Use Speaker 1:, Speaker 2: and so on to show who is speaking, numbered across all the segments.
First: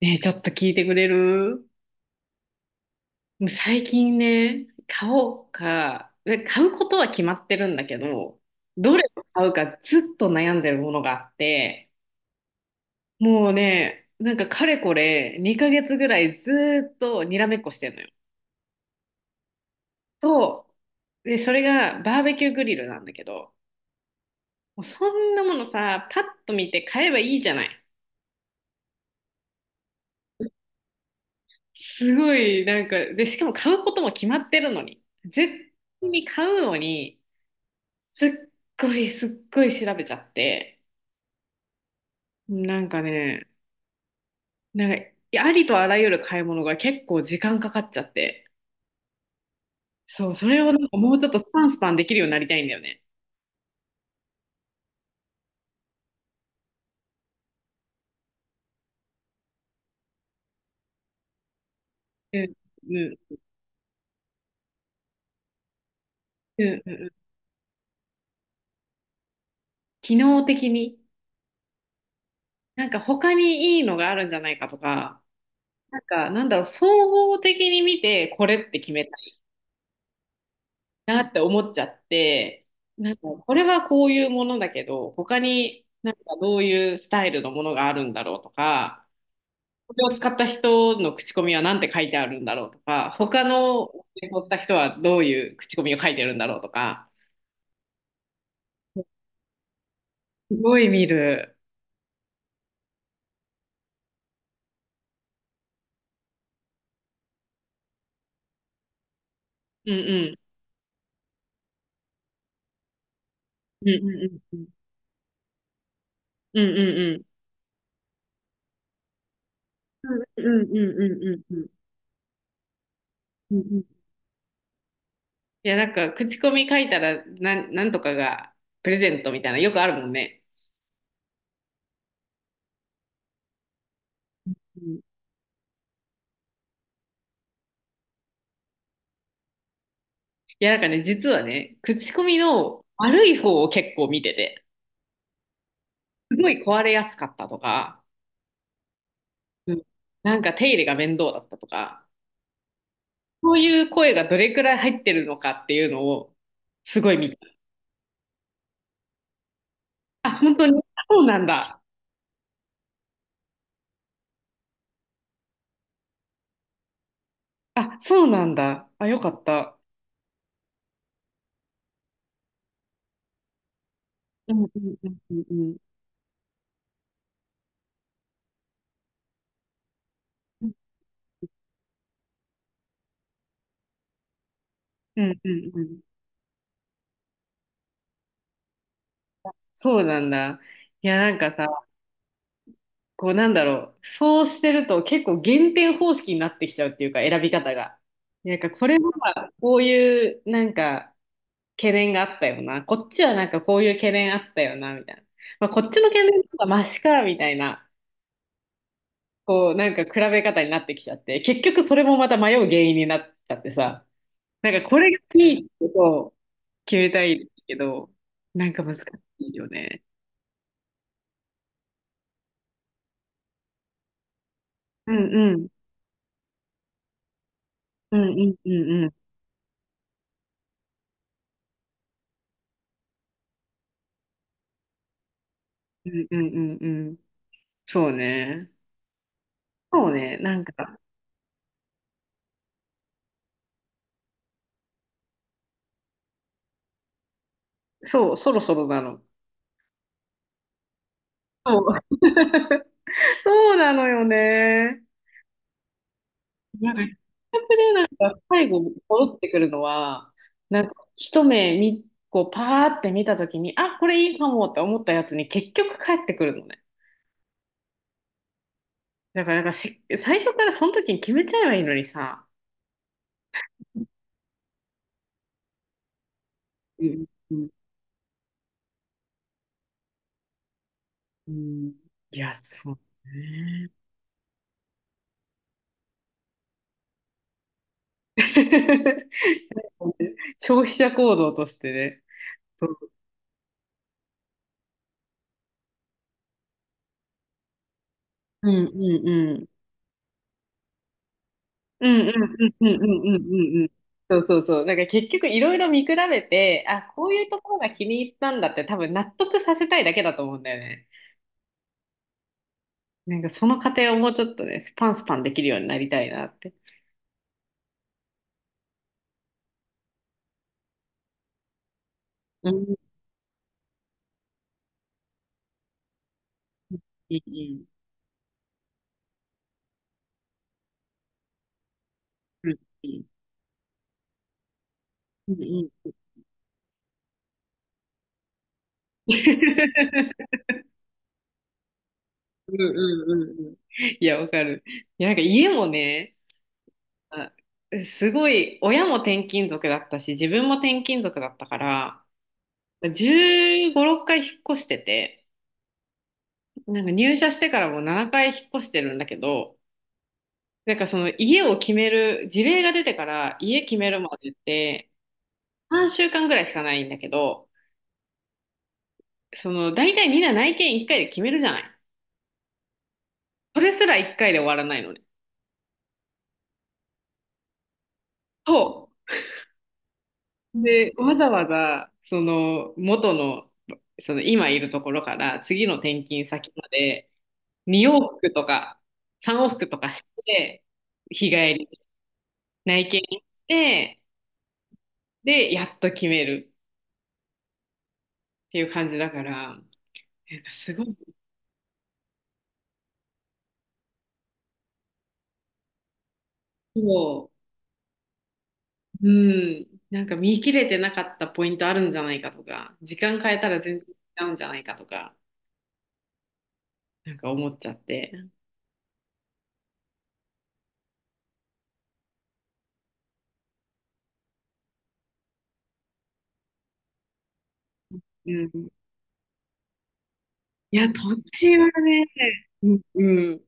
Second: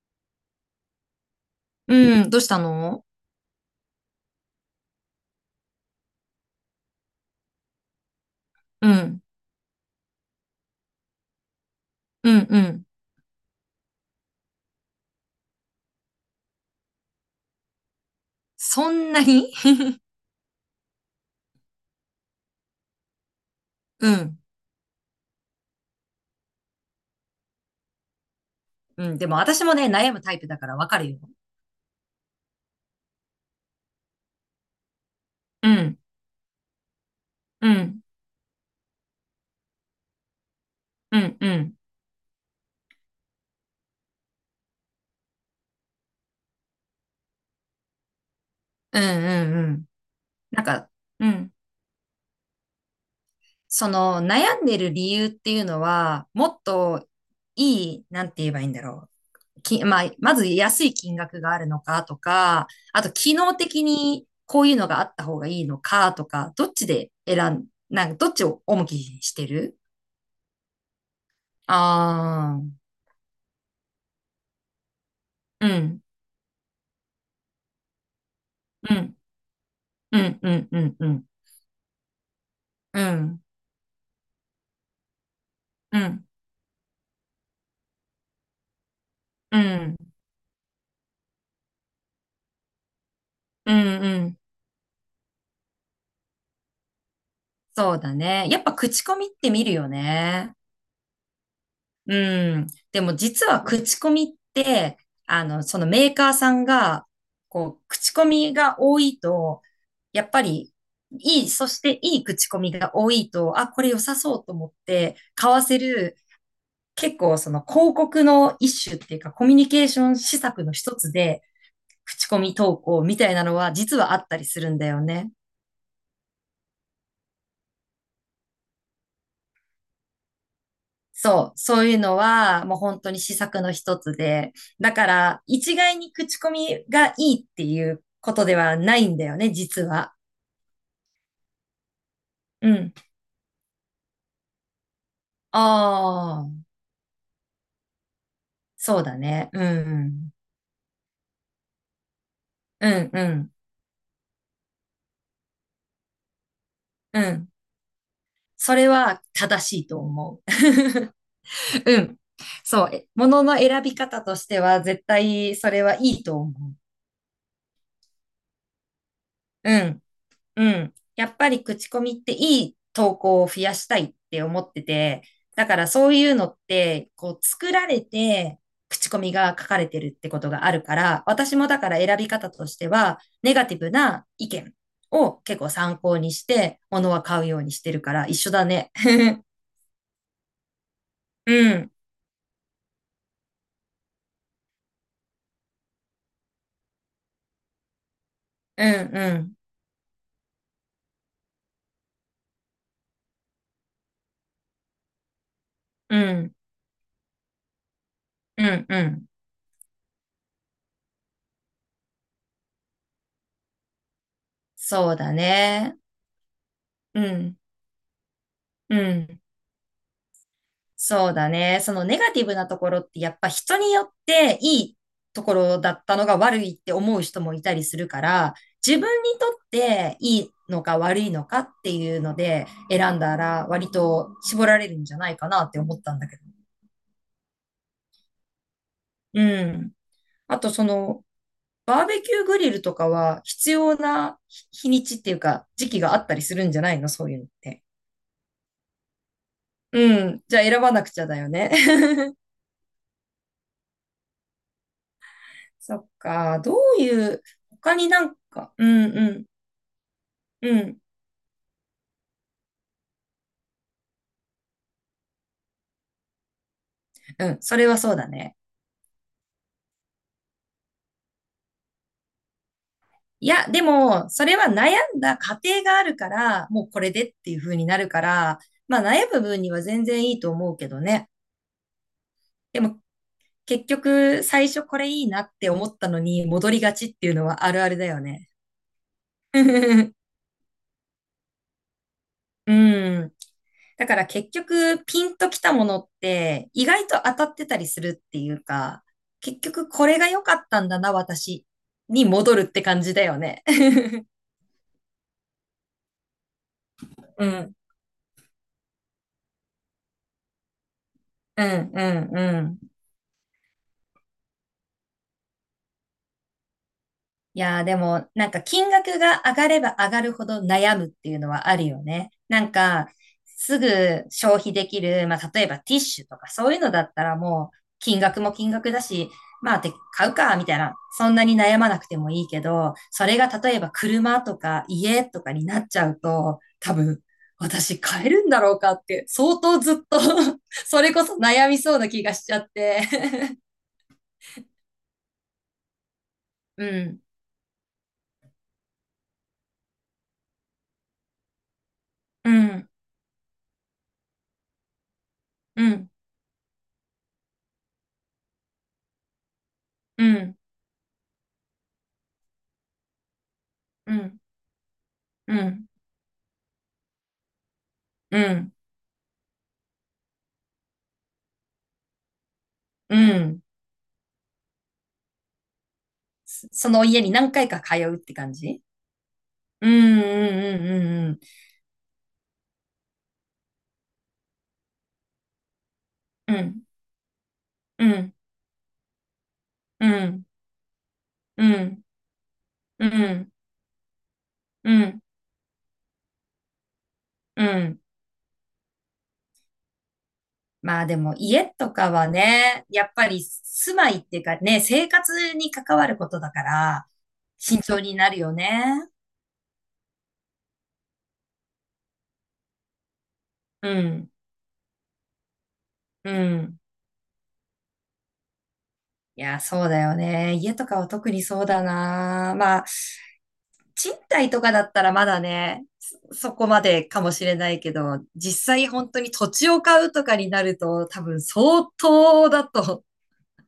Speaker 1: ねえ、ちょっと聞いてくれる？
Speaker 2: うん、どうしたの。
Speaker 1: もう最近ね、買おうか、で買うことは決まってるんだけど、
Speaker 2: う
Speaker 1: どれを
Speaker 2: ん、
Speaker 1: 買うかずっと悩んでるものがあって、
Speaker 2: うん、うん。
Speaker 1: もうね、なんかかれこれ2ヶ月ぐらいずーっとにらめっこしてんのよ。
Speaker 2: そんなに
Speaker 1: そう。で、それがバーベキューグリルなんだけど、
Speaker 2: うん、
Speaker 1: もうそんなものさ、パッと見て買えばいいじゃない。
Speaker 2: うん、でも私もね、悩むタイプだからわかるよ。
Speaker 1: すごい、なんか、で、しかも買うことも決まってるのに。
Speaker 2: う
Speaker 1: 絶
Speaker 2: ん、
Speaker 1: 対に買うのに、
Speaker 2: うん、
Speaker 1: すっすっごい調べちゃって、
Speaker 2: うん、うん、
Speaker 1: なんかね、なんか、ありとあらゆる買い物が結構時間かかっちゃって、
Speaker 2: うん、
Speaker 1: そう、そ
Speaker 2: な
Speaker 1: れ
Speaker 2: んか、うん、なん
Speaker 1: をなん
Speaker 2: か
Speaker 1: かもうちょ
Speaker 2: う
Speaker 1: っとス
Speaker 2: ん、
Speaker 1: パンスパンできるようになりたいんだよね。
Speaker 2: その悩んでる理由っていうのは、もっといい、なんて言えばいいんだろう。まあ、まず安い金額があるのかと
Speaker 1: うん、
Speaker 2: か、あ
Speaker 1: う
Speaker 2: と機
Speaker 1: ん、
Speaker 2: 能的にこういうのがあった方がいいのかとか、
Speaker 1: う
Speaker 2: どっ
Speaker 1: ん、
Speaker 2: ち
Speaker 1: う
Speaker 2: で
Speaker 1: ん。
Speaker 2: 選ん、なんかどっちを重きにしてる？
Speaker 1: 機能的に、
Speaker 2: あ
Speaker 1: なんか他にいいのがあるんじゃないかとか、
Speaker 2: あー、う
Speaker 1: なん
Speaker 2: ん。
Speaker 1: か、なんだろう、総合的に見て、これって決
Speaker 2: う
Speaker 1: めた
Speaker 2: ん、
Speaker 1: い
Speaker 2: うん、うん、うん、う
Speaker 1: な
Speaker 2: ん、
Speaker 1: って思っちゃって、
Speaker 2: う
Speaker 1: なんか、
Speaker 2: ん、
Speaker 1: これはこういうものだけど、他に
Speaker 2: う
Speaker 1: なんか
Speaker 2: ん、
Speaker 1: どういうスタイルのものがあるんだろうとか、
Speaker 2: う
Speaker 1: こ
Speaker 2: ん、
Speaker 1: れを使った人の口コミは何て書いてあるんだろうとか、他
Speaker 2: うん、
Speaker 1: の
Speaker 2: う
Speaker 1: 演
Speaker 2: ん。
Speaker 1: 奏した人はどういう口コミを書いてるんだろうとか、
Speaker 2: そうだね。やっぱ口コミって見るよね。
Speaker 1: すごい見る。
Speaker 2: うん。でも実は口コミって、そのメーカーさんが、こう、口コミが多いと、
Speaker 1: うん
Speaker 2: や
Speaker 1: う
Speaker 2: っ
Speaker 1: ん。
Speaker 2: ぱり、いい、そしていい口コミが多いと、あ、こ
Speaker 1: う
Speaker 2: れ
Speaker 1: ん
Speaker 2: 良
Speaker 1: うん
Speaker 2: さそうと
Speaker 1: うんう
Speaker 2: 思
Speaker 1: ん。
Speaker 2: って、買わせる、
Speaker 1: うんうんう
Speaker 2: 結
Speaker 1: ん
Speaker 2: 構その広告の一種っていうか、コミュニケーション施
Speaker 1: うん
Speaker 2: 策
Speaker 1: うん
Speaker 2: の一つで、
Speaker 1: うんうん。
Speaker 2: 口コミ投稿みたいな
Speaker 1: う
Speaker 2: の
Speaker 1: んう
Speaker 2: は
Speaker 1: ん。い
Speaker 2: 実はあったりするんだよね。
Speaker 1: や、なんか、口コミ書いたら、なんとかがプレゼントみたいな、よくあるもんね。
Speaker 2: そう、そういうのはもう本当に施策の一つで、
Speaker 1: う
Speaker 2: だ
Speaker 1: ん。
Speaker 2: か
Speaker 1: い
Speaker 2: ら一概に口コミがいいっていうことではないんだよね、実は。
Speaker 1: や、なんかね、実はね、口コミ
Speaker 2: う
Speaker 1: の
Speaker 2: ん。
Speaker 1: 悪い方を結構見てて、す
Speaker 2: あ
Speaker 1: ごい
Speaker 2: あ、
Speaker 1: 壊れやすかったとか、
Speaker 2: そうだね。う
Speaker 1: うん、
Speaker 2: ん。
Speaker 1: なんか手入れが面倒だったとか、
Speaker 2: うん、う
Speaker 1: そ
Speaker 2: ん、
Speaker 1: ういう声がどれくらい入ってるのかっていうのを、すごい
Speaker 2: う
Speaker 1: 見た。
Speaker 2: ん。それは正しいと
Speaker 1: あ、
Speaker 2: 思う。
Speaker 1: 本当に、そうなんだ。
Speaker 2: うん。そう、ものの選び方としては絶対それはいいと思う。
Speaker 1: あ、そうなんだ。あ、よかっ
Speaker 2: う
Speaker 1: た。
Speaker 2: ん。うん。やっぱり口コミっていい投稿を増やしたいって
Speaker 1: うん
Speaker 2: 思
Speaker 1: うん
Speaker 2: って
Speaker 1: うん
Speaker 2: て、
Speaker 1: うんう
Speaker 2: だか
Speaker 1: ん。
Speaker 2: らそういうのって、こう作られて口コミが書かれてるってことがあるから、私もだから選び方としては、ネガティブな意見
Speaker 1: う
Speaker 2: を
Speaker 1: んう
Speaker 2: 結構
Speaker 1: んう
Speaker 2: 参
Speaker 1: ん。
Speaker 2: 考にして、物は買うようにしてるから一緒だね。
Speaker 1: そうなんだ。いや、なんか
Speaker 2: う
Speaker 1: さ、
Speaker 2: ん、
Speaker 1: こうなんだろう。そうしてると結構減点方式になってきちゃうっていうか、選び方が。なんか
Speaker 2: う
Speaker 1: これ
Speaker 2: ん、う
Speaker 1: は
Speaker 2: ん、
Speaker 1: こういうなんか懸念があったよな。こっちはなんかこういう懸念あったよな、みたいな。まあ、こっちの
Speaker 2: う
Speaker 1: 懸念
Speaker 2: ん、
Speaker 1: とかマシか、みたいな。
Speaker 2: うん、うん。
Speaker 1: こう、なんか比べ方になってきちゃって、結局それもまた迷う原因になっちゃってさ、なんかこれ
Speaker 2: そう
Speaker 1: が
Speaker 2: だ
Speaker 1: いいってこ
Speaker 2: ね。
Speaker 1: とを決め
Speaker 2: う
Speaker 1: たい
Speaker 2: ん、
Speaker 1: けど、なんか
Speaker 2: う
Speaker 1: 難し
Speaker 2: ん。
Speaker 1: いよね。
Speaker 2: そうだね。そのネガティブなところってやっぱ人によっていい
Speaker 1: うん
Speaker 2: とこ
Speaker 1: うん。
Speaker 2: ろだったのが悪いって思う人もいたりする
Speaker 1: うん
Speaker 2: か
Speaker 1: うん
Speaker 2: ら、
Speaker 1: う
Speaker 2: 自
Speaker 1: んう
Speaker 2: 分
Speaker 1: ん。
Speaker 2: にとっていいのか悪いのかっていうので選んだら割と絞られるんじゃないかなって思っ
Speaker 1: う
Speaker 2: たん
Speaker 1: ん
Speaker 2: だ
Speaker 1: う
Speaker 2: けど。
Speaker 1: んうんうん。そうね。
Speaker 2: うん。
Speaker 1: そうね。な
Speaker 2: あ
Speaker 1: ん
Speaker 2: とそ
Speaker 1: か、
Speaker 2: のバーベキューグリルとかは必要な日にちっていうか時期があったりするんじゃないのそういうのって？
Speaker 1: そう、そろそろなの。
Speaker 2: うん。じゃあ選ばなくちゃだよね。
Speaker 1: そう。そうなのよね。
Speaker 2: そっか、ど
Speaker 1: なんか、
Speaker 2: ういう、
Speaker 1: プレー
Speaker 2: 他
Speaker 1: なん
Speaker 2: になん
Speaker 1: か最
Speaker 2: か、
Speaker 1: 後
Speaker 2: うんう
Speaker 1: 戻っ
Speaker 2: ん、
Speaker 1: てくるのは、
Speaker 2: う
Speaker 1: なんか
Speaker 2: ん、
Speaker 1: 一目見、こうパーって見たときに、あ、これいいかもって思ったやつに結局帰ってくるのね。
Speaker 2: うん、それはそうだね。
Speaker 1: だから、なんかせ、最初からその時に決めちゃえばいいのにさ。
Speaker 2: いや、でも、それは悩んだ過程があるから、もうこ
Speaker 1: う
Speaker 2: れで
Speaker 1: ん、
Speaker 2: って
Speaker 1: う
Speaker 2: いう
Speaker 1: ん、
Speaker 2: 風になるから、まあ悩む分には全然いいと思うけどね。
Speaker 1: うん。いや、
Speaker 2: で
Speaker 1: そう
Speaker 2: も、結
Speaker 1: ね。
Speaker 2: 局、最初これいいなって思ったのに戻りがちっていうのはあるあるだよね。
Speaker 1: 消費者行動としてね。
Speaker 2: う
Speaker 1: そう。
Speaker 2: ん。だから結局ピンときたものって意外と当たってたりするっていう
Speaker 1: うん
Speaker 2: か、
Speaker 1: う
Speaker 2: 結
Speaker 1: ん
Speaker 2: 局これが良かったんだな、私
Speaker 1: うんう
Speaker 2: に
Speaker 1: ん
Speaker 2: 戻る
Speaker 1: う
Speaker 2: っ
Speaker 1: ん
Speaker 2: て
Speaker 1: う
Speaker 2: 感
Speaker 1: んう
Speaker 2: じだ
Speaker 1: ん
Speaker 2: よ
Speaker 1: う
Speaker 2: ね。
Speaker 1: んうんうん。そうそうそう。なんか結局いろいろ見比べて、あ、こう
Speaker 2: う
Speaker 1: いうとこ
Speaker 2: ん。
Speaker 1: ろが気に入ったんだって多分納得させたいだけだと思うんだよね。
Speaker 2: うん、うん、うん。
Speaker 1: なんかその過程をもうちょっとね、スパンスパンできるようになりたいなって。
Speaker 2: いやーでも、なんか金額が上がれば上がるほど悩むっていうのはあるよね。な
Speaker 1: う
Speaker 2: ん
Speaker 1: ん、
Speaker 2: か、すぐ消費できる、まあ例えばティッシュとかそういうのだった
Speaker 1: い
Speaker 2: ら
Speaker 1: い、
Speaker 2: も
Speaker 1: い
Speaker 2: う
Speaker 1: い、
Speaker 2: 金額も金額だし、まあて買うか、みたいな。そんなに悩まなくてもいいけ
Speaker 1: うん、
Speaker 2: ど、
Speaker 1: い
Speaker 2: そ
Speaker 1: い、
Speaker 2: れが例えば車とか家と
Speaker 1: う
Speaker 2: か
Speaker 1: ん、
Speaker 2: になっ
Speaker 1: い
Speaker 2: ちゃ
Speaker 1: い。
Speaker 2: うと、多分、私買えるんだろうかって相当ずっと それこそ悩みそうな気がしちゃっ
Speaker 1: うん
Speaker 2: て
Speaker 1: うんうんうん。いや、わかる。いや、なんか家もね、
Speaker 2: うん、
Speaker 1: あすごい、親も転勤族だったし、自分も転勤族だったから、
Speaker 2: うん、
Speaker 1: 15、6回引っ越してて、
Speaker 2: うん、
Speaker 1: なんか入社してからもう7回引っ越してるんだけど、
Speaker 2: うん、
Speaker 1: なんかその家を決める、事例が出てから家決め
Speaker 2: う
Speaker 1: るま
Speaker 2: ん、
Speaker 1: でって
Speaker 2: うん。
Speaker 1: 3週間ぐらいしかないんだけど、
Speaker 2: うん、
Speaker 1: その大体みんな内見1回で決めるじゃない。
Speaker 2: うん。
Speaker 1: それすら1回で終わらないのね。
Speaker 2: その家に何回か通うって感
Speaker 1: そ
Speaker 2: じ？うん、う
Speaker 1: う。で、わ
Speaker 2: ん、
Speaker 1: ざわざその元の、その今いるところから次の転勤
Speaker 2: うん、う
Speaker 1: 先
Speaker 2: ん、
Speaker 1: まで
Speaker 2: う
Speaker 1: 2往
Speaker 2: ん、
Speaker 1: 復とか3往復と
Speaker 2: う
Speaker 1: かし
Speaker 2: ん、
Speaker 1: て、日
Speaker 2: うん、
Speaker 1: 帰り、内
Speaker 2: うん、う
Speaker 1: 見
Speaker 2: ん、う
Speaker 1: し
Speaker 2: ん、
Speaker 1: て、
Speaker 2: うん。
Speaker 1: で、やっと決める。
Speaker 2: うん。
Speaker 1: っていう感じだから、なんかす
Speaker 2: ま
Speaker 1: ご
Speaker 2: あ
Speaker 1: い、
Speaker 2: でも家とかはね、やっぱり住まいっていうかね、生活に関わることだから、
Speaker 1: そ
Speaker 2: 慎重になるよね。
Speaker 1: う、うん、なんか見切れてなかったポイントあるんじゃないかとか、時間変えたら
Speaker 2: う
Speaker 1: 全然
Speaker 2: ん、
Speaker 1: 違うんじゃないかとか、
Speaker 2: うん。
Speaker 1: なんか思っちゃって。
Speaker 2: いや、そうだよね。家とかは特にそうだな。まあ、賃貸とかだったらまだね、そこまでかもしれないけど、
Speaker 1: う
Speaker 2: 実
Speaker 1: ん。
Speaker 2: 際本当に土地を買うとかになる
Speaker 1: い
Speaker 2: と、
Speaker 1: や、
Speaker 2: 多
Speaker 1: 土
Speaker 2: 分
Speaker 1: 地
Speaker 2: 相
Speaker 1: はね、
Speaker 2: 当だ
Speaker 1: うん、
Speaker 2: と、
Speaker 1: うん、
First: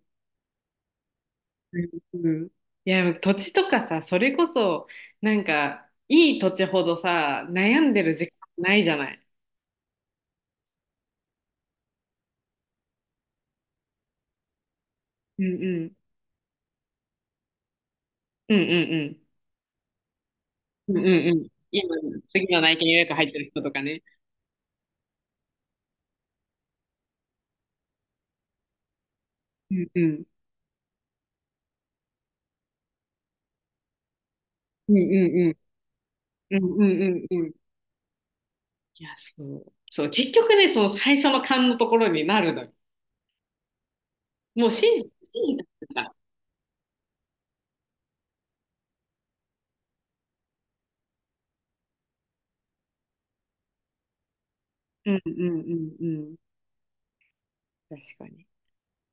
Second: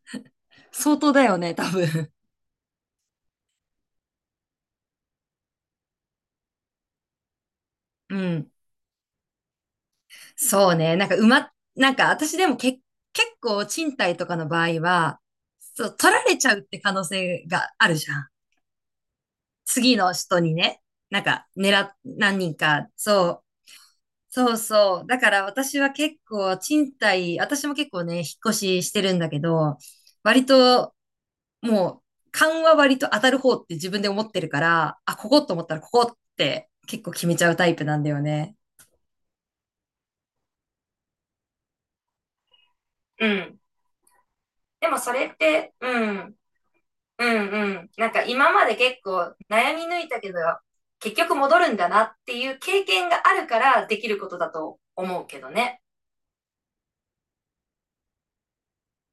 Speaker 2: 相当だよね、多分。
Speaker 1: うん。いや、土地とかさ、それこそ、なんか、いい土地ほどさ、悩んでる
Speaker 2: う
Speaker 1: 時間
Speaker 2: ん。
Speaker 1: ないじゃない。
Speaker 2: そうね。なんかうま、なんか私でもけ、結構賃貸とかの場合は、
Speaker 1: うんう
Speaker 2: そ
Speaker 1: ん
Speaker 2: う、取られちゃうって可能性があるじゃん。
Speaker 1: うん
Speaker 2: 次の人にね、
Speaker 1: うんうんう
Speaker 2: なん
Speaker 1: んうんう
Speaker 2: か
Speaker 1: ん。
Speaker 2: 狙
Speaker 1: 今、
Speaker 2: っ、何
Speaker 1: 次
Speaker 2: 人
Speaker 1: の内
Speaker 2: か、
Speaker 1: 見予約入って
Speaker 2: そう、
Speaker 1: る人とかね。
Speaker 2: そうそう。だから私は結構賃貸、私も結構ね、引っ越ししてるんだけ
Speaker 1: う
Speaker 2: ど、
Speaker 1: んうん
Speaker 2: 割ともう勘は割と当たる方って自分で思ってるか
Speaker 1: うん
Speaker 2: ら、
Speaker 1: う
Speaker 2: あ、ここと
Speaker 1: ん
Speaker 2: 思ったらここっ
Speaker 1: うん
Speaker 2: て
Speaker 1: うんう
Speaker 2: 結構
Speaker 1: ん
Speaker 2: 決
Speaker 1: う
Speaker 2: め
Speaker 1: ん
Speaker 2: ち
Speaker 1: うん。
Speaker 2: ゃ
Speaker 1: い
Speaker 2: うタイプなんだよね。
Speaker 1: や、そう。そう、結局ね、その最初の勘のところになるのよ。
Speaker 2: うん。
Speaker 1: もう
Speaker 2: で
Speaker 1: 信
Speaker 2: も
Speaker 1: じ、
Speaker 2: それっ
Speaker 1: 信じ
Speaker 2: て、
Speaker 1: て
Speaker 2: う
Speaker 1: たから。
Speaker 2: ん、うんうん。なんか今まで結構悩み抜いたけど、結局戻るんだなっていう経験があるからできることだと
Speaker 1: うん
Speaker 2: 思う
Speaker 1: うん
Speaker 2: け
Speaker 1: う
Speaker 2: どね。
Speaker 1: んうん。確かに。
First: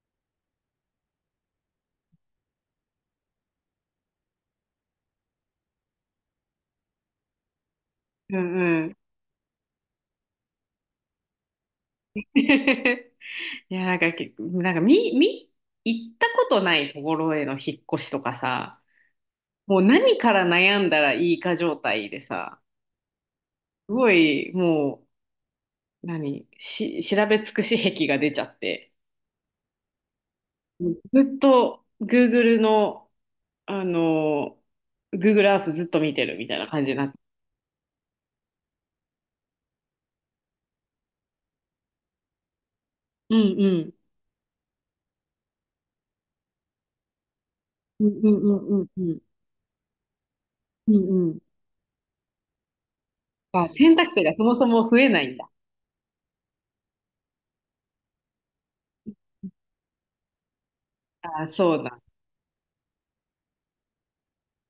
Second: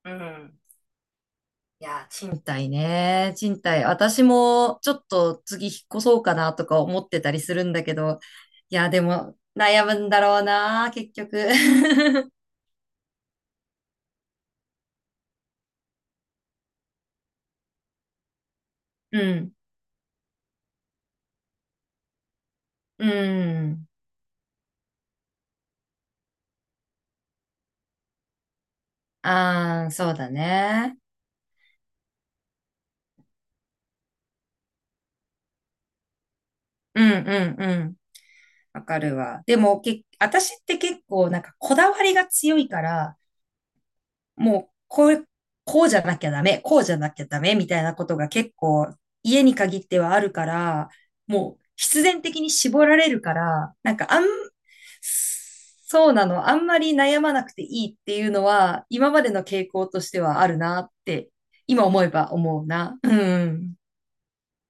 Speaker 2: うん。いやー、賃貸ね。賃貸。私もちょっと次引っ越そうかなとか思ってたりするんだけど。
Speaker 1: うん
Speaker 2: い
Speaker 1: う
Speaker 2: やー、
Speaker 1: ん。
Speaker 2: でも悩むんだろうな、結局。
Speaker 1: いや、なんか、けなんか、み、み、行ったことないところへの引っ越しとかさ、
Speaker 2: うん。
Speaker 1: もう何から悩んだらいいか状態でさ、
Speaker 2: うん。
Speaker 1: すごい、もう、調べ尽くし癖が出ちゃって、
Speaker 2: ああ、そうだね。
Speaker 1: ずっと Google のあの、Google Earth ずっと見てるみたいな感じに
Speaker 2: う
Speaker 1: な
Speaker 2: ん
Speaker 1: って。
Speaker 2: うんうん。わかるわ。でも、私って結構なんかこだわりが強いから、
Speaker 1: うんうん
Speaker 2: もう、こう、こうじゃなきゃダメ、こうじゃなきゃダメみたいな
Speaker 1: う
Speaker 2: こと
Speaker 1: ん
Speaker 2: が
Speaker 1: うんう
Speaker 2: 結
Speaker 1: んうん
Speaker 2: 構
Speaker 1: うん
Speaker 2: 家に限ってはあるから、
Speaker 1: うんうん。
Speaker 2: もう必然的に絞られるか
Speaker 1: あ、
Speaker 2: ら、
Speaker 1: 選択肢がそもそも増えないんだ。
Speaker 2: そうなの、あんまり悩まなくていいっていうのは、今までの傾向としてはあるなって、
Speaker 1: あ、そう
Speaker 2: 今
Speaker 1: だ。
Speaker 2: 思えば思うな。うん、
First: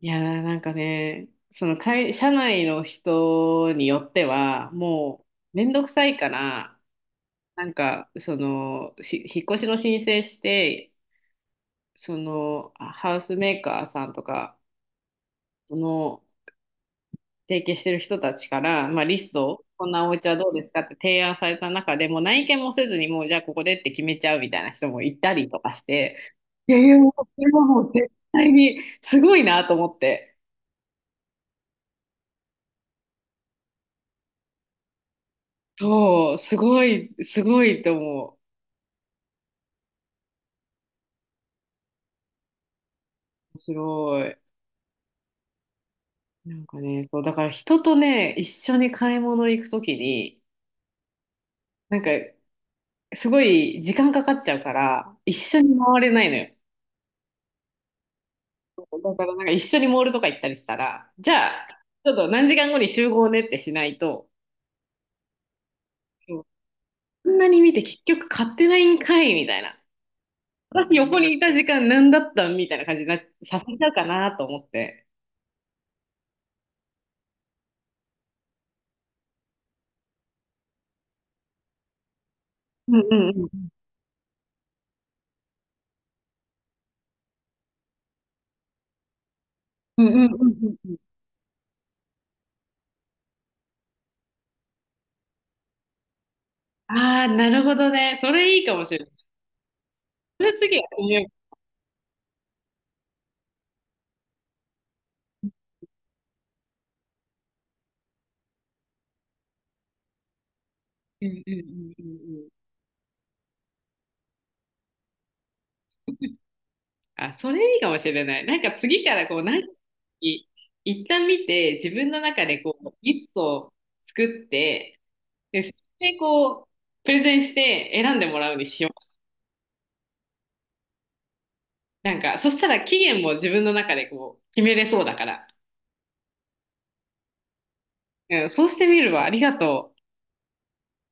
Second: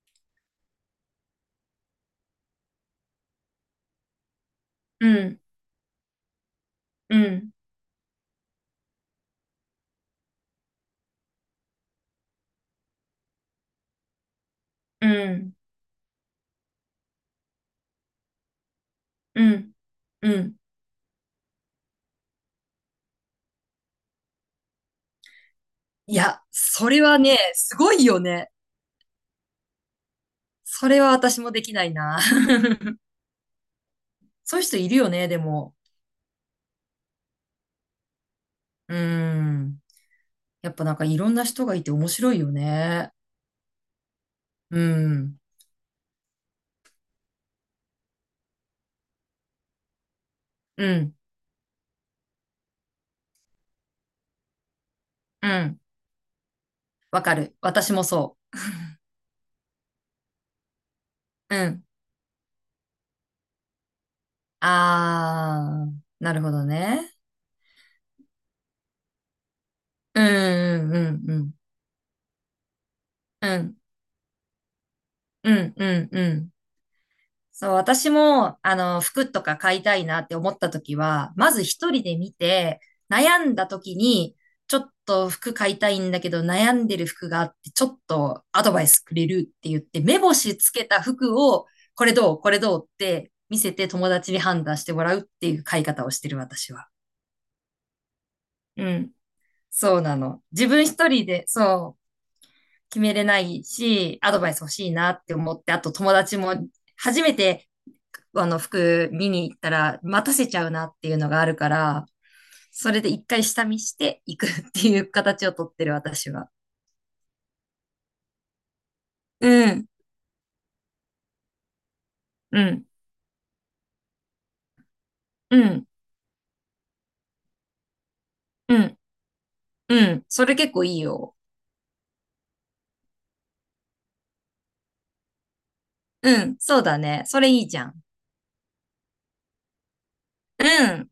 Speaker 1: いやー、なんかね、その会、社内の人によっては、
Speaker 2: う
Speaker 1: も
Speaker 2: ん、
Speaker 1: う、めんどくさいから、
Speaker 2: うん、
Speaker 1: なんか、その、引っ越しの申請して、その、ハウスメーカーさんとか、
Speaker 2: うん、
Speaker 1: その、提携してる人たちから、まあ、リス
Speaker 2: う
Speaker 1: トを、
Speaker 2: ん、
Speaker 1: こんなお家
Speaker 2: う
Speaker 1: はどう
Speaker 2: ん。
Speaker 1: ですかって提案された中でもう内見もせずに、もうじゃあここでって決めちゃうみたいな人もいたりとかし
Speaker 2: い
Speaker 1: て、
Speaker 2: や、
Speaker 1: いやい
Speaker 2: そ
Speaker 1: や
Speaker 2: れ
Speaker 1: もう
Speaker 2: は
Speaker 1: こ
Speaker 2: ね、
Speaker 1: れは
Speaker 2: す
Speaker 1: も
Speaker 2: ご
Speaker 1: う
Speaker 2: い
Speaker 1: 絶
Speaker 2: よね。
Speaker 1: 対にすごいなと思って。
Speaker 2: それは私もできないな。そういう人いるよね、でも。
Speaker 1: そう、すごい、すごいと思う。
Speaker 2: うん。やっぱなんかいろんな人がいて面白いよね。
Speaker 1: 面白い。
Speaker 2: うん。
Speaker 1: なんかね、そう、だから人とね、一緒に買い物行くときに、
Speaker 2: うん。
Speaker 1: なんか、すごい時間かかっちゃうから、一
Speaker 2: う
Speaker 1: 緒に
Speaker 2: ん。
Speaker 1: 回れないのよ。
Speaker 2: わかる。私もそ
Speaker 1: だからなんか一緒にモールとか行ったりしたら、じゃあ、
Speaker 2: う。うん。
Speaker 1: ちょっと何時間後に集合ねってしないと、
Speaker 2: あー、な
Speaker 1: そ
Speaker 2: る
Speaker 1: う
Speaker 2: ほどね。
Speaker 1: こんなに見て結局買ってないんかいみたいな。
Speaker 2: うん、う
Speaker 1: 私
Speaker 2: ん、う
Speaker 1: 横
Speaker 2: ん、
Speaker 1: に
Speaker 2: う
Speaker 1: いた
Speaker 2: ん。
Speaker 1: 時間何だったんみたいな感じにな
Speaker 2: う
Speaker 1: させ
Speaker 2: ん、
Speaker 1: ちゃうかなと思って。
Speaker 2: うん、うん、うん。そう、私も、服とか買いたいなって思った時は、まず一人で見て、
Speaker 1: うん
Speaker 2: 悩
Speaker 1: うん
Speaker 2: ん
Speaker 1: う
Speaker 2: だ
Speaker 1: ん。
Speaker 2: 時に、ちょっと服買いたいんだけど、悩んでる服があって、ちょっとアドバイスくれるって言って、
Speaker 1: うん
Speaker 2: 目
Speaker 1: うんうん
Speaker 2: 星
Speaker 1: う
Speaker 2: つ
Speaker 1: ん
Speaker 2: け
Speaker 1: うん。
Speaker 2: た服を、これどうこれどうって見せて友達に判断してもらうっていう買い方をしてる私は。
Speaker 1: ああ、なるほどね。それいいかも
Speaker 2: う
Speaker 1: しれな
Speaker 2: ん。
Speaker 1: い。
Speaker 2: そうなの。
Speaker 1: それ
Speaker 2: 自
Speaker 1: 次は
Speaker 2: 分一人で、そう、決めれないし、アドバイス欲しいなって思って、あと友達も初めてあの服見に行ったら待たせちゃうなっていう
Speaker 1: う。
Speaker 2: の
Speaker 1: う
Speaker 2: が
Speaker 1: ん
Speaker 2: あ
Speaker 1: う
Speaker 2: る
Speaker 1: ん
Speaker 2: か
Speaker 1: う
Speaker 2: ら、
Speaker 1: んうんうん。
Speaker 2: それで一回下見していくっていう形をとってる私は。
Speaker 1: あ、それいいかもしれない。なんか次からこう、
Speaker 2: うん、
Speaker 1: い一旦見て、自分の中で
Speaker 2: う
Speaker 1: こ
Speaker 2: ん、
Speaker 1: う、リストを作って、
Speaker 2: う
Speaker 1: で、そ
Speaker 2: ん、
Speaker 1: れでこう、プレゼンして選んでもらうに
Speaker 2: う
Speaker 1: しよ
Speaker 2: ん、
Speaker 1: う。
Speaker 2: うん。それ結構いいよ。
Speaker 1: なんか、そしたら期限も自分の中でこう、決めれそうだから。
Speaker 2: うん、そうだね。それいいじゃん。
Speaker 1: うん、そうしてみるわ。ありがとう。
Speaker 2: うん。